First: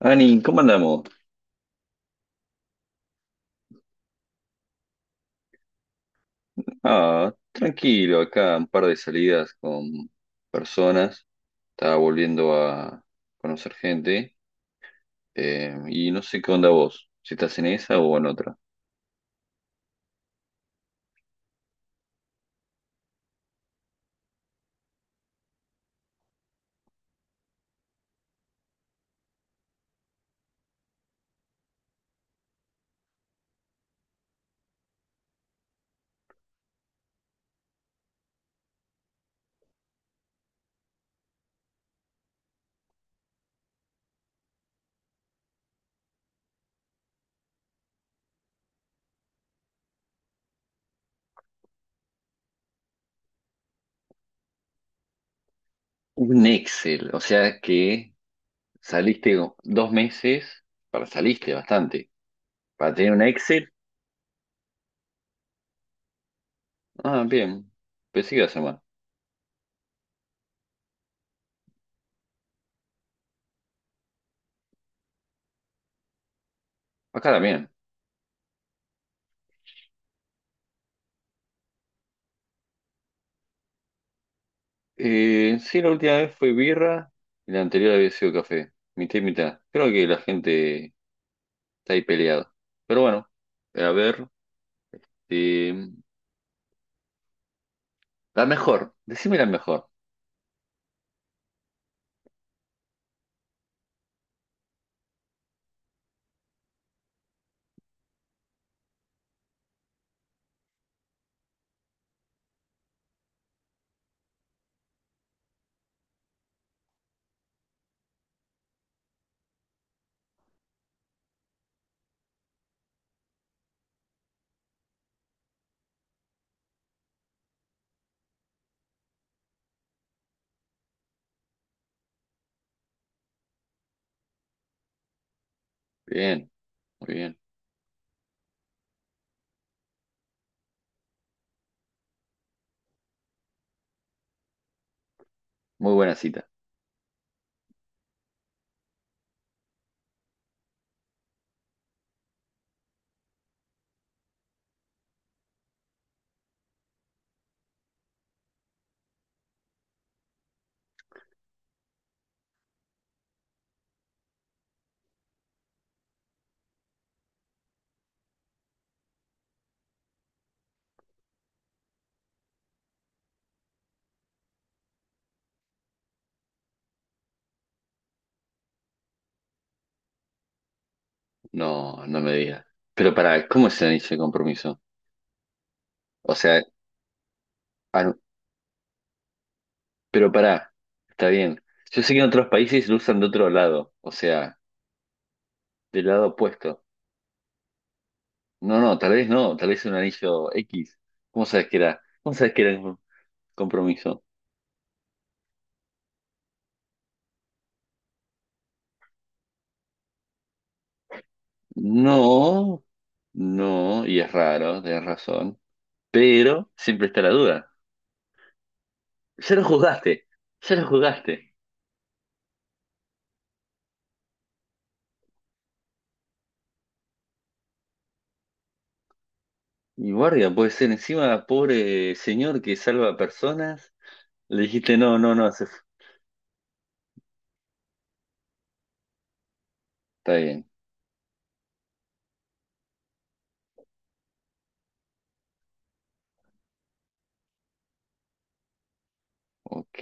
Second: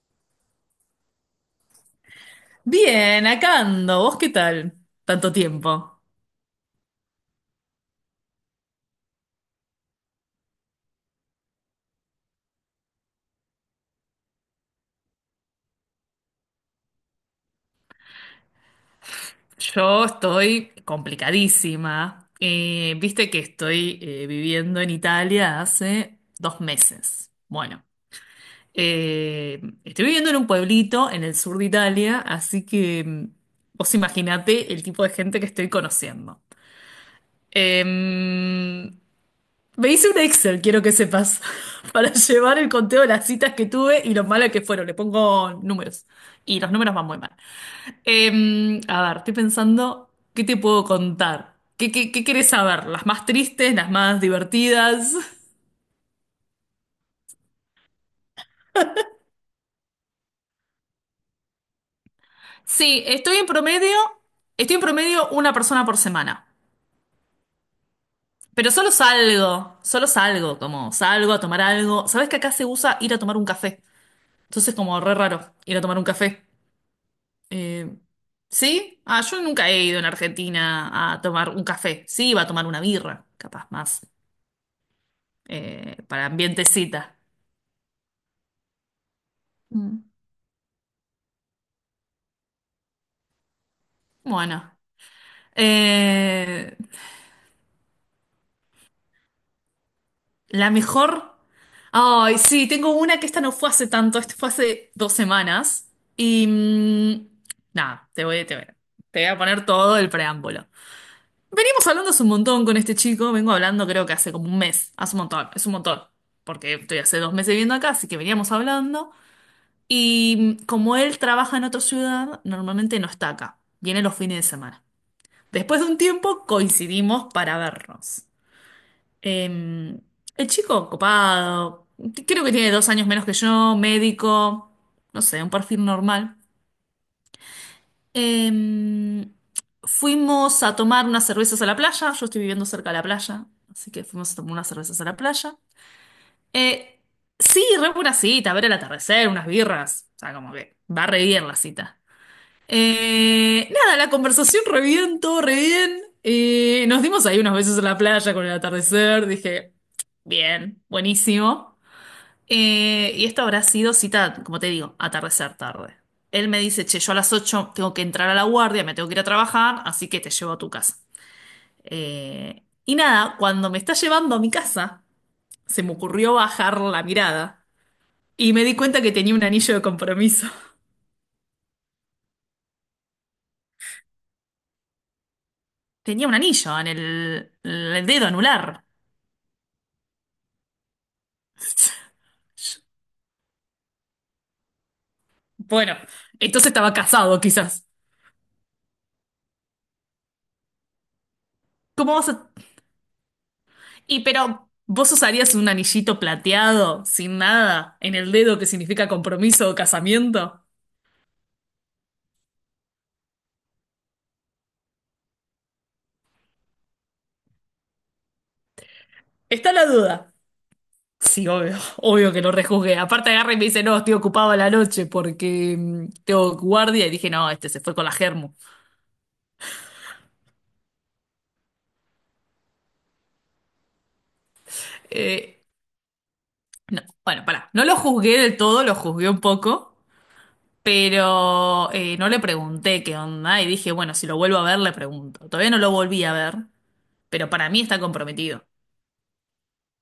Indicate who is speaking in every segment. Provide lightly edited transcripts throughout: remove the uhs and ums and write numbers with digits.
Speaker 1: Ani, ¿cómo andamos?
Speaker 2: Bien, acá ando. ¿Vos qué tal? Tanto tiempo.
Speaker 1: Ah, tranquilo, acá un par de salidas con personas. Estaba volviendo a conocer gente. Y no sé qué onda vos, si estás en esa o en otra.
Speaker 2: Yo estoy complicadísima. Viste que estoy viviendo en Italia hace 2 meses. Bueno, estoy viviendo en un pueblito en el sur de Italia, así que vos imaginate el tipo de gente que estoy conociendo. Em, Me hice un Excel, quiero que sepas, para llevar el conteo de las citas que tuve y lo malas que fueron. Le pongo números y los números van muy mal. A ver, estoy pensando, ¿qué te puedo contar? ¿Qué querés saber? ¿Las más tristes, las más divertidas?
Speaker 1: Un Excel, o sea que saliste dos meses, para saliste bastante. Para
Speaker 2: Sí,
Speaker 1: tener un
Speaker 2: estoy en
Speaker 1: Excel,
Speaker 2: promedio, estoy en promedio una persona por semana.
Speaker 1: ah, bien, pensé que iba a ser
Speaker 2: Pero
Speaker 1: más.
Speaker 2: solo salgo, como salgo a tomar algo. ¿Sabés que acá se usa ir a tomar un café? Entonces como re raro ir a tomar un café.
Speaker 1: Acá también.
Speaker 2: Eh, ¿sí? Ah, yo nunca he ido en Argentina a tomar un café. Sí, iba a tomar una birra, capaz más,
Speaker 1: Sí, la última
Speaker 2: para
Speaker 1: vez fue birra
Speaker 2: ambientecita.
Speaker 1: y la anterior había sido café, mitad y mitad. Creo
Speaker 2: Mm.
Speaker 1: que la gente está ahí peleado. Pero bueno, a ver.
Speaker 2: Bueno.
Speaker 1: eh,
Speaker 2: Eh,
Speaker 1: la mejor. Decime la mejor.
Speaker 2: la mejor. Ay, sí, tengo una que esta no fue hace tanto, esto fue hace 2 semanas. Y nada, te voy a poner todo el preámbulo. Venimos hablando hace un montón con este chico, vengo hablando creo que hace como un mes, hace un montón, es un montón, porque estoy hace 2 meses viviendo acá, así que veníamos hablando. Y como él trabaja en otra ciudad, normalmente no está acá, viene los fines de semana. Después de un tiempo coincidimos para vernos. Eh, el chico copado, creo que tiene 2 años menos que yo, médico, no sé, un perfil normal.
Speaker 1: Bien, bien.
Speaker 2: Eh, Fuimos a tomar unas cervezas a la playa, yo estoy viviendo cerca de la playa, así que fuimos a tomar unas cervezas a la playa.
Speaker 1: Muy buena cita.
Speaker 2: Eh, sí, re buena cita, ver el atardecer, unas birras, o sea, como que va re bien la cita. Nada, la conversación re bien, todo re bien. Nos dimos ahí unas veces en la playa con el atardecer. Dije, bien, buenísimo. Y esto habrá sido cita, como te digo, atardecer tarde. Él me dice, che, yo a las 8 tengo que entrar a la guardia, me tengo que ir a trabajar, así que te llevo a tu casa. Y nada, cuando me está llevando a mi casa, se me ocurrió bajar la mirada y me di cuenta que tenía un anillo de compromiso.
Speaker 1: No, no me digas. Pero pará, ¿cómo es el anillo de compromiso?
Speaker 2: Tenía
Speaker 1: O
Speaker 2: un
Speaker 1: sea,
Speaker 2: anillo en el en
Speaker 1: ah,
Speaker 2: el
Speaker 1: no,
Speaker 2: dedo anular.
Speaker 1: pero pará, está bien. Yo sé que en otros países lo usan de otro lado, o sea,
Speaker 2: Bueno,
Speaker 1: del lado
Speaker 2: entonces
Speaker 1: opuesto.
Speaker 2: estaba casado, quizás.
Speaker 1: No, no, tal vez no, tal vez es un anillo X. ¿Cómo sabes que era?
Speaker 2: ¿Cómo vas
Speaker 1: ¿Cómo
Speaker 2: a...?
Speaker 1: sabes que era un
Speaker 2: Y
Speaker 1: compromiso?
Speaker 2: pero, ¿vos usarías un anillito plateado, sin nada, en el dedo que significa compromiso o casamiento?
Speaker 1: No, no, y es raro, tenés razón. Pero siempre está la duda. Ya lo
Speaker 2: Está la
Speaker 1: juzgaste,
Speaker 2: duda.
Speaker 1: ya lo
Speaker 2: Sí,
Speaker 1: juzgaste.
Speaker 2: obvio, obvio que lo rejuzgué. Aparte agarra y me dice, no, estoy ocupado a la noche porque tengo guardia. Y dije, no, este se fue con la germu.
Speaker 1: Y guardia, puede ser encima, pobre señor que salva personas. Le dijiste, no, no, no,
Speaker 2: Eh,
Speaker 1: se fu-".
Speaker 2: no, bueno, pará. No lo juzgué del todo, lo juzgué un poco,
Speaker 1: Está bien,
Speaker 2: pero no le pregunté qué onda. Y dije, bueno, si lo vuelvo a ver, le pregunto. Todavía no lo volví a ver. Pero para mí está comprometido.
Speaker 1: ok.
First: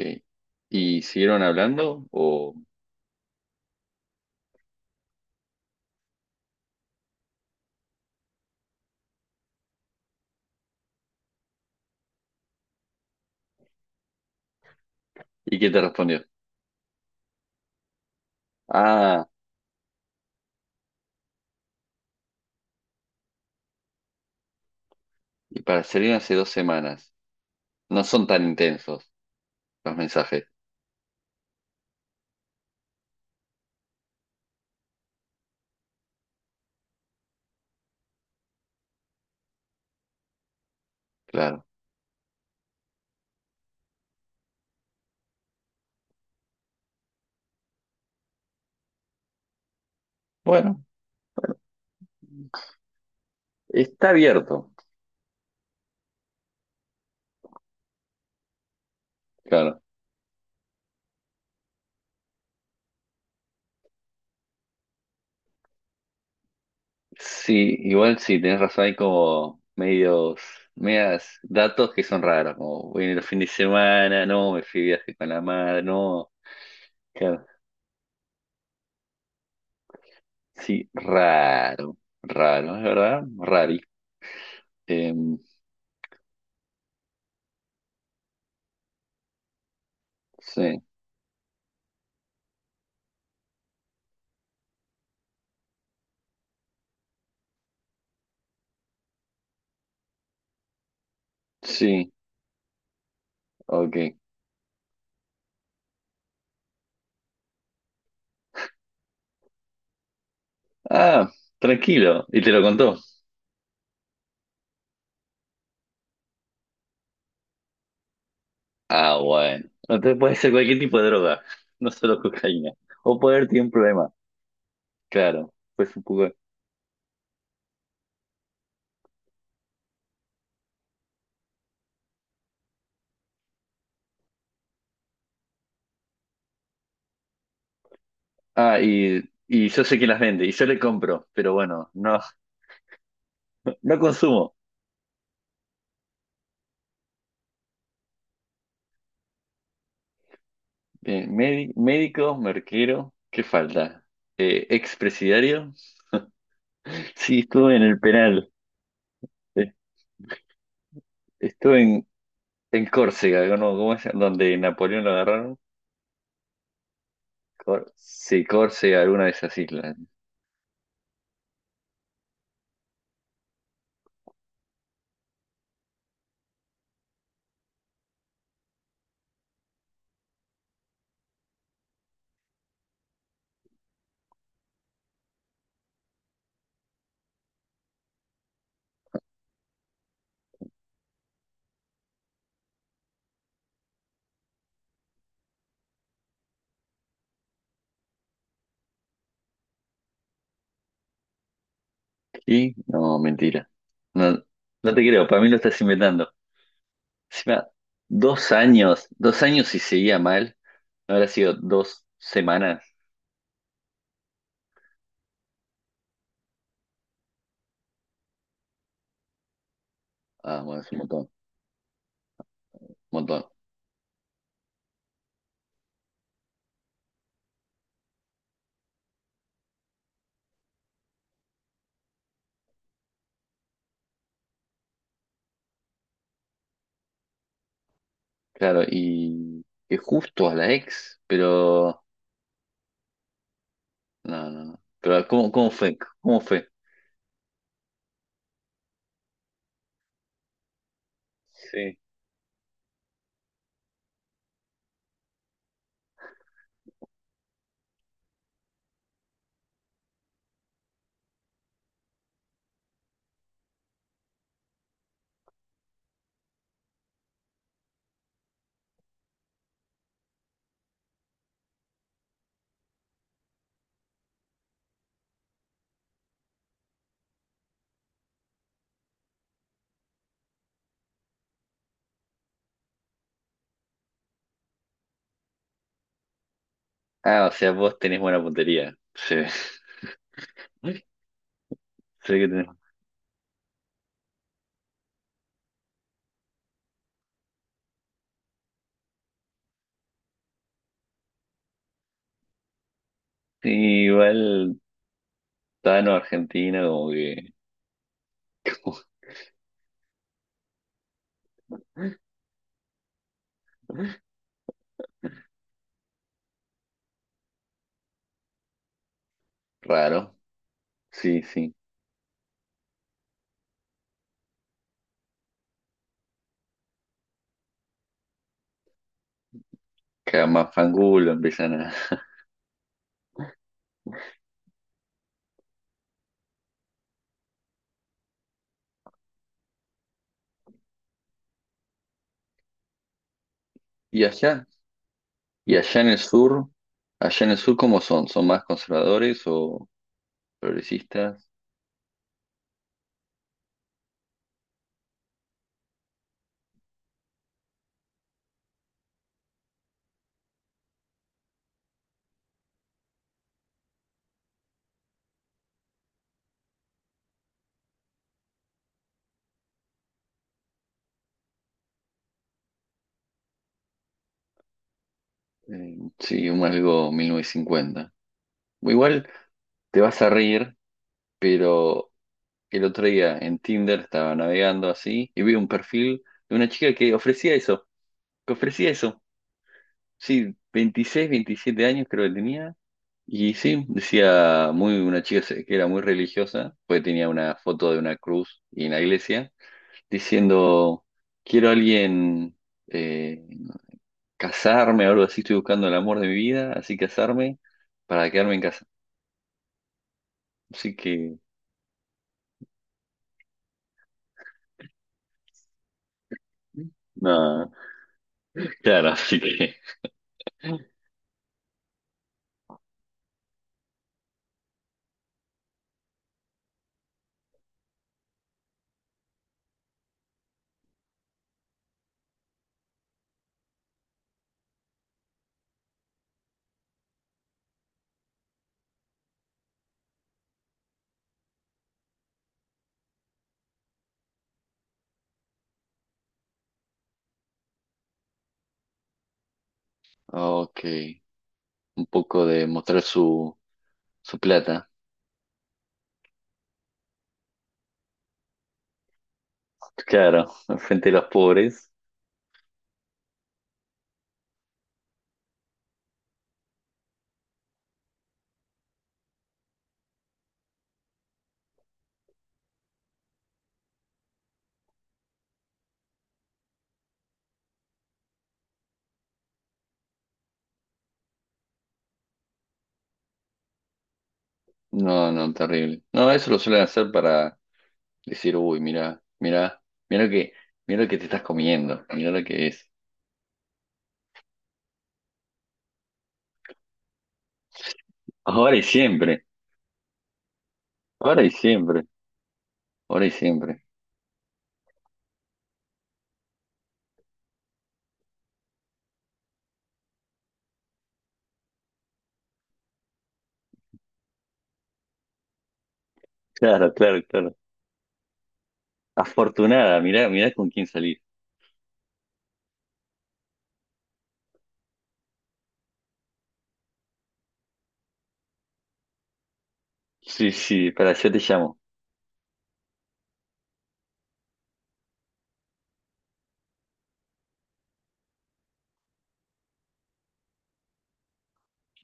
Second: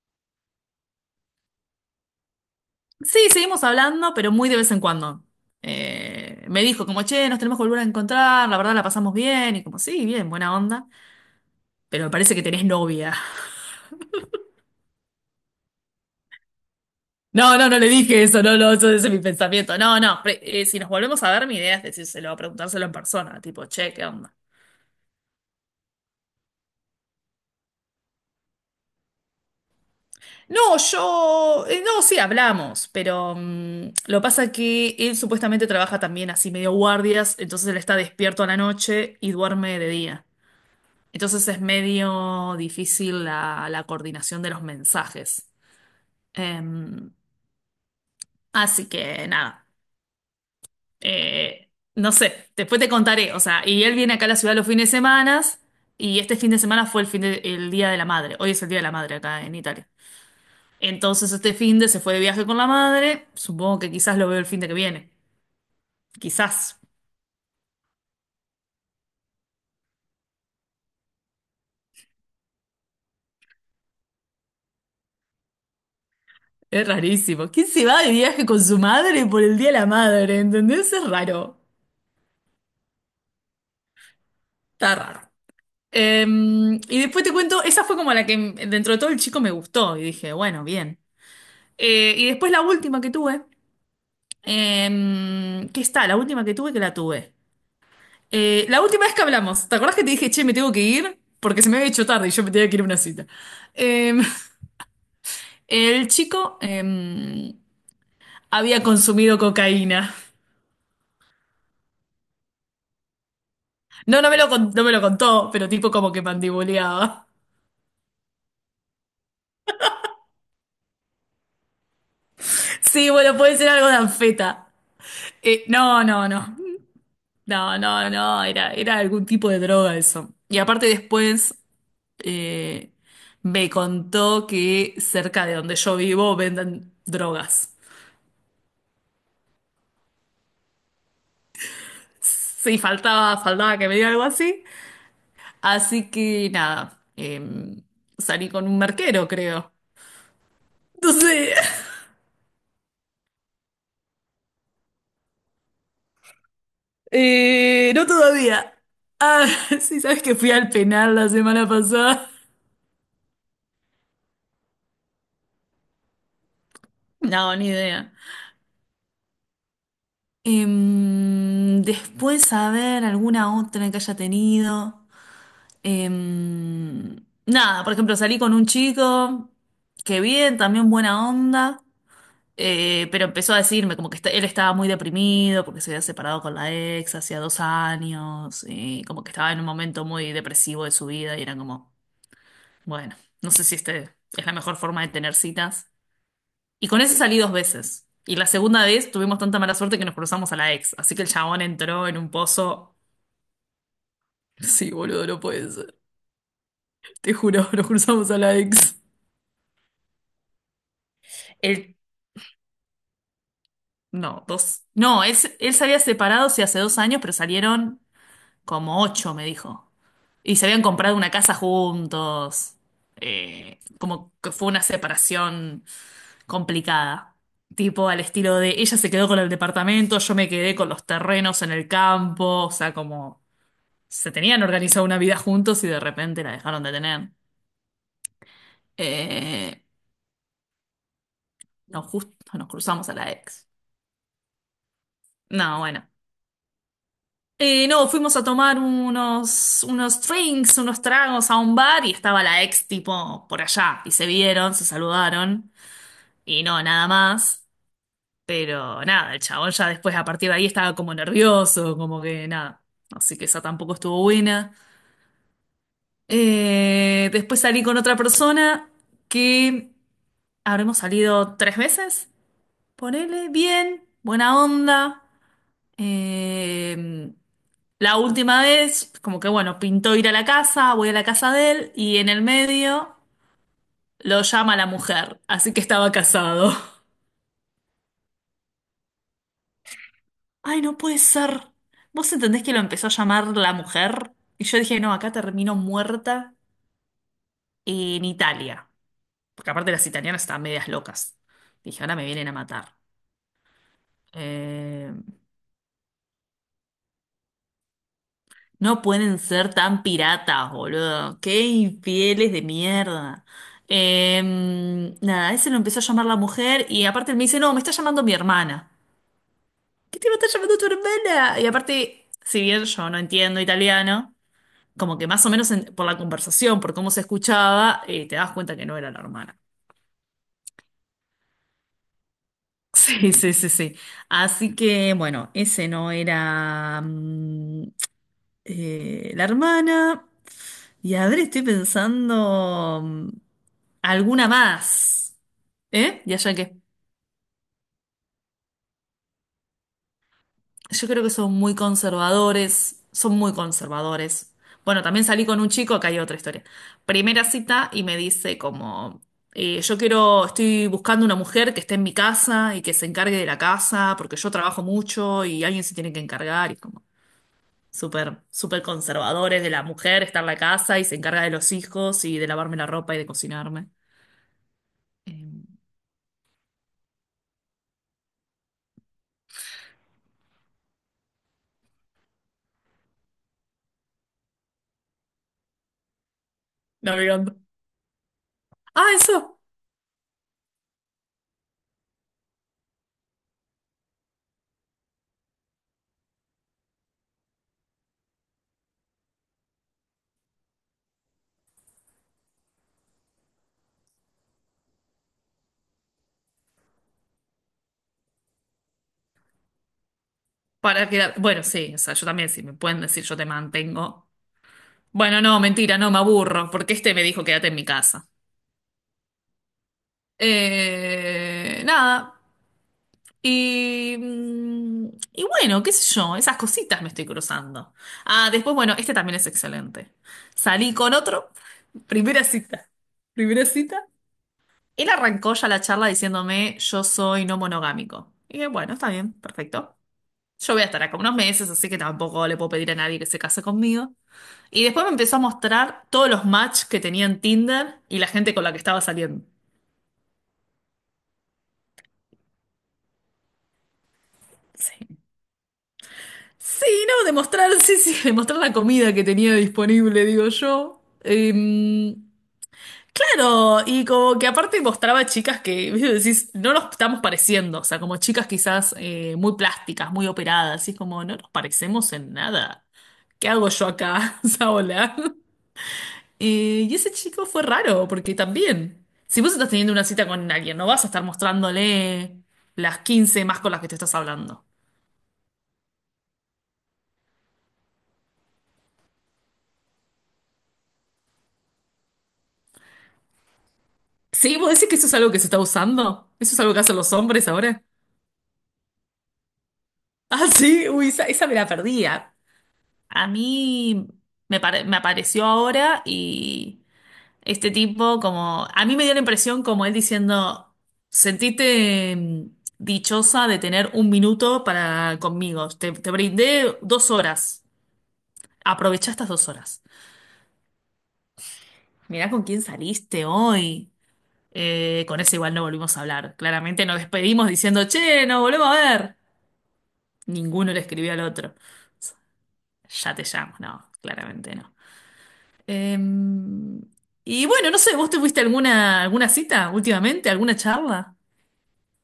Speaker 1: ¿Y siguieron hablando?
Speaker 2: Sí, seguimos hablando, pero muy de vez en cuando. Me dijo como, che, nos tenemos que volver a encontrar, la verdad la pasamos bien, y como, sí, bien, buena onda, pero me parece que tenés novia.
Speaker 1: ¿Y qué te respondió?
Speaker 2: No, no, no le dije eso, no, no, eso ese es mi
Speaker 1: Ah,
Speaker 2: pensamiento. No, no, si nos volvemos a ver, mi idea es decírselo, preguntárselo en persona, tipo, che, ¿qué onda?
Speaker 1: y para salir hace dos semanas. No son tan intensos los mensajes,
Speaker 2: No, no, sí, hablamos, pero lo pasa que él supuestamente trabaja también así medio guardias, entonces él está despierto a la noche y duerme de día. Entonces es
Speaker 1: claro.
Speaker 2: medio difícil la coordinación de los mensajes. Em, Así que nada,
Speaker 1: Bueno,
Speaker 2: no sé, después te contaré. O sea, y él
Speaker 1: está
Speaker 2: viene acá a la ciudad los
Speaker 1: abierto,
Speaker 2: fines de semana y este fin de semana fue el Día de la Madre. Hoy es el Día de la Madre acá en
Speaker 1: claro.
Speaker 2: Italia. Entonces este fin de se fue de viaje con la madre. Supongo que quizás lo veo el fin de que viene. Quizás.
Speaker 1: Sí, igual sí, tenés razón, hay como medios, medias datos que son raros, como voy en el fin de semana, no, me fui de viaje con la madre, no,
Speaker 2: Es
Speaker 1: claro,
Speaker 2: rarísimo. ¿Quién se va de viaje con su madre por el Día de la Madre?
Speaker 1: sí,
Speaker 2: ¿Entendés? Es raro.
Speaker 1: raro, raro, es verdad.
Speaker 2: Está raro.
Speaker 1: Em,
Speaker 2: Eh, y después te cuento, esa fue como la que dentro de todo el chico me gustó y dije, bueno,
Speaker 1: sí,
Speaker 2: bien. Y después la última que tuve, ¿qué está? La última que tuve que la tuve. La última vez que hablamos, ¿te acordás que te dije, che, me tengo que ir? Porque se me había hecho
Speaker 1: sí,
Speaker 2: tarde y yo me tenía que ir a una cita.
Speaker 1: ok,
Speaker 2: Eh, el chico había consumido cocaína.
Speaker 1: ah, tranquilo, y te lo contó,
Speaker 2: No, no me lo contó, pero tipo como que mandibuleaba.
Speaker 1: ah, bueno, entonces puede ser cualquier tipo de droga, no solo cocaína,
Speaker 2: Sí,
Speaker 1: o puede
Speaker 2: bueno,
Speaker 1: haber
Speaker 2: puede
Speaker 1: tenido
Speaker 2: ser
Speaker 1: un
Speaker 2: algo de
Speaker 1: problema,
Speaker 2: anfeta.
Speaker 1: claro, pues un
Speaker 2: No, no,
Speaker 1: poco,
Speaker 2: no. No, no, no, era algún tipo de droga eso. Y aparte después eh, me contó que cerca de donde yo vivo venden drogas.
Speaker 1: ah, y yo sé que las vende, y yo le compro, pero bueno, no.
Speaker 2: Sí, faltaba que me
Speaker 1: No
Speaker 2: diga algo
Speaker 1: consumo.
Speaker 2: así. Así que nada, salí con un marquero, creo.
Speaker 1: Bien,
Speaker 2: Entonces,
Speaker 1: médico, merquero, ¿qué falta? Expresidiario. Sí, estuve en el
Speaker 2: no
Speaker 1: penal.
Speaker 2: todavía. Ah,
Speaker 1: Eh,
Speaker 2: sí, sabes que fui al penal la semana
Speaker 1: Estuve en,
Speaker 2: pasada.
Speaker 1: en Córcega, ¿no? ¿Cómo es? Donde Napoleón lo agarraron.
Speaker 2: No, ni
Speaker 1: Cor-
Speaker 2: idea.
Speaker 1: sí, Córcega, alguna de esas islas.
Speaker 2: Después, a ver, alguna otra que haya tenido. Em, Nada, por ejemplo, salí con un chico que bien, también buena onda, pero empezó a decirme como que él estaba muy deprimido porque se había separado con la ex hacía 2 años y como que estaba en un momento muy depresivo de su vida y era como, bueno, no sé si este es la mejor forma de tener citas. Y con ese salí dos veces. Y la segunda vez tuvimos tanta mala suerte que nos cruzamos a la ex, así que el chabón entró en un
Speaker 1: ¿Y?
Speaker 2: pozo.
Speaker 1: No, mentira. No,
Speaker 2: Sí,
Speaker 1: no te creo,
Speaker 2: boludo,
Speaker 1: para
Speaker 2: no
Speaker 1: mí lo
Speaker 2: puede
Speaker 1: estás
Speaker 2: ser.
Speaker 1: inventando.
Speaker 2: Te juro,
Speaker 1: Encima,
Speaker 2: nos cruzamos a la ex.
Speaker 1: dos años y seguía mal. ¿No habrá sido
Speaker 2: El
Speaker 1: dos semanas?
Speaker 2: No, dos. No, él se había separado, sí, hace 2 años, pero salieron como ocho, me dijo. Y
Speaker 1: Ah,
Speaker 2: se
Speaker 1: bueno,
Speaker 2: habían
Speaker 1: es un
Speaker 2: comprado
Speaker 1: montón,
Speaker 2: una casa juntos.
Speaker 1: un montón.
Speaker 2: Como que fue una separación complicada. Tipo al estilo de ella se quedó con el departamento, yo me quedé con los terrenos en el campo. O sea, como se tenían organizado una vida juntos y de repente la dejaron de tener.
Speaker 1: Claro, y
Speaker 2: Eh,
Speaker 1: que justo a la ex, pero
Speaker 2: nos Justo nos cruzamos a la ex.
Speaker 1: no, no, no. Pero ¿cómo
Speaker 2: No,
Speaker 1: fue?
Speaker 2: bueno.
Speaker 1: ¿Cómo fue?
Speaker 2: No, fuimos a tomar unos drinks, unos tragos a un
Speaker 1: Sí.
Speaker 2: bar y estaba la ex tipo por allá y se vieron, se saludaron y no, nada más. Pero nada, el chabón ya después a partir de ahí estaba como nervioso, como que nada. Así que esa tampoco estuvo buena. Después salí con otra persona que habremos salido tres veces. Ponele bien, buena onda. Eh, la última vez, como que bueno, pintó ir a la casa, voy a la casa de él y en el medio lo llama la mujer, así que estaba casado.
Speaker 1: Ah, o sea, vos tenés buena puntería. Sí.
Speaker 2: Ay, no puede ser. ¿Vos
Speaker 1: Sé que
Speaker 2: entendés
Speaker 1: tenés.
Speaker 2: que lo empezó a llamar la mujer? Y yo dije, no, acá termino muerta en Italia. Porque aparte las italianas estaban medias locas. Dije, ahora me vienen a matar.
Speaker 1: Sí, igual
Speaker 2: Eh,
Speaker 1: Tano Argentina, como que
Speaker 2: No pueden ser tan piratas, boludo. Qué infieles de mierda. Nada, ese lo empezó a llamar la mujer y aparte él me dice, no, me está llamando mi hermana. ¿Qué te
Speaker 1: raro.
Speaker 2: va a estar llamando tu
Speaker 1: Sí,
Speaker 2: hermana? Y
Speaker 1: sí.
Speaker 2: aparte, si bien yo no entiendo italiano, como que más o menos por la conversación, por cómo se escuchaba, te das cuenta que no era la hermana.
Speaker 1: Cada más fangulo empiezan a.
Speaker 2: Sí, sí, sí, sí. Así que, bueno, ese no era la hermana. Y a ver, estoy pensando
Speaker 1: Y
Speaker 2: alguna
Speaker 1: allá,
Speaker 2: más.
Speaker 1: y allá en el
Speaker 2: ¿Eh? ¿Y allá
Speaker 1: sur,
Speaker 2: qué?
Speaker 1: allá en el sur, ¿cómo son? ¿Son más conservadores o
Speaker 2: Yo creo que
Speaker 1: progresistas?
Speaker 2: son muy conservadores. Son muy conservadores. Bueno, también salí con un chico, acá hay otra historia. Primera cita y me dice como, Yo quiero, estoy buscando una mujer que esté en mi casa y que se encargue de la casa, porque yo trabajo mucho y alguien se tiene que encargar. Y es como, súper, súper conservadores de la mujer, está en la casa y se encarga de los hijos y de lavarme la ropa y de cocinarme. Eh,
Speaker 1: Sí, un algo 1950. Igual. Te vas a reír, pero el otro día en Tinder estaba navegando así y vi un perfil de una chica que
Speaker 2: no,
Speaker 1: ofrecía
Speaker 2: mirando.
Speaker 1: eso, que ofrecía
Speaker 2: Ah,
Speaker 1: eso.
Speaker 2: eso.
Speaker 1: sí, 26, 27 años creo que tenía. Y sí, decía muy que era muy religiosa, pues tenía una foto de una cruz y en la iglesia, diciendo, quiero a alguien eh, casarme o algo así, estoy buscando el amor de mi vida, así casarme para quedarme en casa. Así
Speaker 2: Para quedar.
Speaker 1: que,
Speaker 2: Bueno, sí, o sea, yo también, si me pueden decir yo te mantengo. Bueno, no, mentira, no, me aburro, porque este me dijo quédate
Speaker 1: no,
Speaker 2: en mi casa.
Speaker 1: claro.
Speaker 2: Nada. Y, y bueno, qué sé yo, esas cositas me estoy cruzando. Ah, después, bueno, este también es excelente. Salí con otro, primera cita. Primera cita. Él arrancó ya la charla diciéndome, yo soy no monogámico. Y dije, bueno, está bien, perfecto. Yo voy a estar acá unos meses, así que tampoco le puedo pedir a nadie que se case conmigo. Y después me empezó a mostrar todos los match que tenía en Tinder y la gente con la que estaba saliendo.
Speaker 1: Ok, un poco de mostrar su plata.
Speaker 2: Sí. Sí, no, demostrar, sí, sí, demostrar la comida que tenía disponible,
Speaker 1: Claro,
Speaker 2: digo yo.
Speaker 1: frente a los pobres.
Speaker 2: Claro, y como que aparte mostraba chicas que, ¿viste? Decís, no nos estamos pareciendo, o sea, como chicas quizás muy plásticas, muy operadas, y es como, no nos parecemos en nada. ¿Qué hago yo acá? O sea, hola. Y ese chico fue raro, porque también, si vos estás teniendo una cita con alguien, no vas a estar mostrándole las 15 más con las que te estás hablando.
Speaker 1: No, no, terrible. No, eso lo suelen hacer para decir, uy, mira, mira, mira lo que, mira lo que te estás comiendo, mira lo que es.
Speaker 2: Sí, vos decís que eso es algo que se está usando, eso es algo que hacen los hombres ahora.
Speaker 1: Ahora y siempre,
Speaker 2: Ah, sí, uy, esa,
Speaker 1: ahora
Speaker 2: esa
Speaker 1: y
Speaker 2: me la
Speaker 1: siempre,
Speaker 2: perdía.
Speaker 1: ahora
Speaker 2: A
Speaker 1: y siempre.
Speaker 2: mí me apareció ahora y este tipo como... A mí me dio la impresión como él diciendo, sentiste dichosa de tener un minuto para conmigo. Te brindé
Speaker 1: Claro,
Speaker 2: dos
Speaker 1: claro, claro.
Speaker 2: horas. Aprovechá estas 2 horas.
Speaker 1: Afortunada, mira, mira con quién salir.
Speaker 2: Mirá con quién saliste hoy. Con ese igual no volvimos a hablar. Claramente nos despedimos diciendo, che, nos volvemos a ver.
Speaker 1: Sí,
Speaker 2: Ninguno le
Speaker 1: sí, para
Speaker 2: escribió al
Speaker 1: allá te
Speaker 2: otro.
Speaker 1: llamo.
Speaker 2: Ya te llamo. No, claramente no. Em, y bueno, no sé, ¿vos te fuiste a alguna cita últimamente? ¿Alguna charla?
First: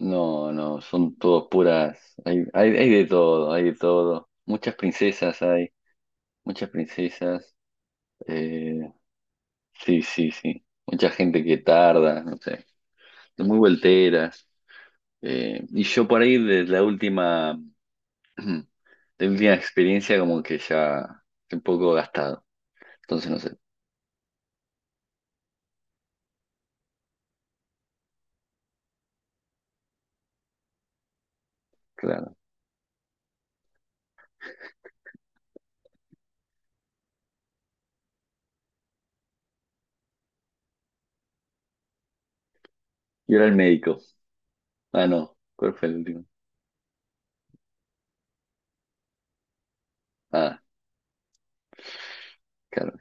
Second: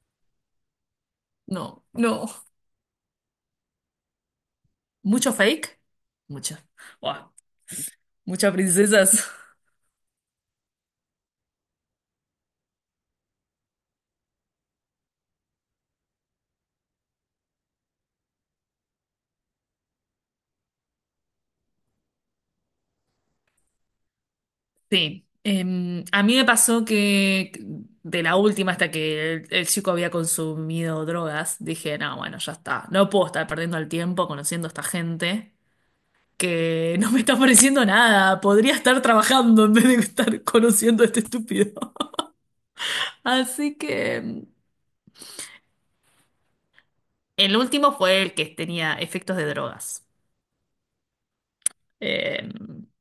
Speaker 1: No, no, son todos
Speaker 2: No,
Speaker 1: puras.
Speaker 2: no.
Speaker 1: Hay de todo, hay de todo. Muchas
Speaker 2: ¿Mucho
Speaker 1: princesas hay.
Speaker 2: fake? Mucho.
Speaker 1: Muchas
Speaker 2: Buah,
Speaker 1: princesas.
Speaker 2: muchas
Speaker 1: eh,
Speaker 2: princesas.
Speaker 1: sí, sí, sí. Mucha gente que tarda, no sé. Muy volteras. Y yo por ahí de la última, de la última experiencia como que ya estoy un poco gastado. Entonces no sé,
Speaker 2: Sí. A mí me pasó que de la última hasta que el chico había consumido drogas, dije, no,
Speaker 1: claro.
Speaker 2: bueno, ya está. No puedo estar perdiendo el tiempo conociendo a esta gente que no me está ofreciendo nada. Podría estar trabajando en vez de estar conociendo a este estúpido.
Speaker 1: Y era el
Speaker 2: Así
Speaker 1: médico.
Speaker 2: que...
Speaker 1: Ah, no. ¿Cuál fue el último?
Speaker 2: El último fue el que tenía efectos de drogas.
Speaker 1: Ah,
Speaker 2: Eh,
Speaker 1: claro.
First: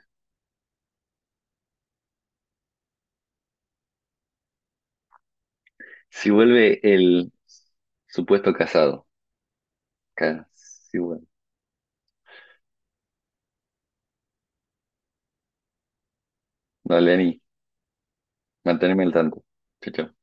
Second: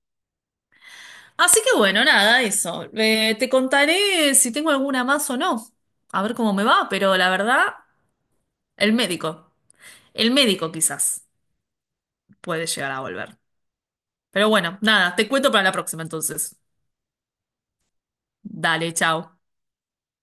Speaker 2: Así que bueno, nada, eso. Te contaré si tengo alguna más o no. A
Speaker 1: Si
Speaker 2: ver cómo me
Speaker 1: vuelve
Speaker 2: va, pero la
Speaker 1: el
Speaker 2: verdad,
Speaker 1: supuesto
Speaker 2: el
Speaker 1: casado.
Speaker 2: médico. El
Speaker 1: Claro.
Speaker 2: médico
Speaker 1: Si
Speaker 2: quizás
Speaker 1: vuelve.
Speaker 2: puede llegar a volver. Pero bueno, nada, te cuento para la próxima entonces.
Speaker 1: Dale, Ani.
Speaker 2: Dale,
Speaker 1: Manteneme al
Speaker 2: chao.
Speaker 1: tanto. Chao, chao.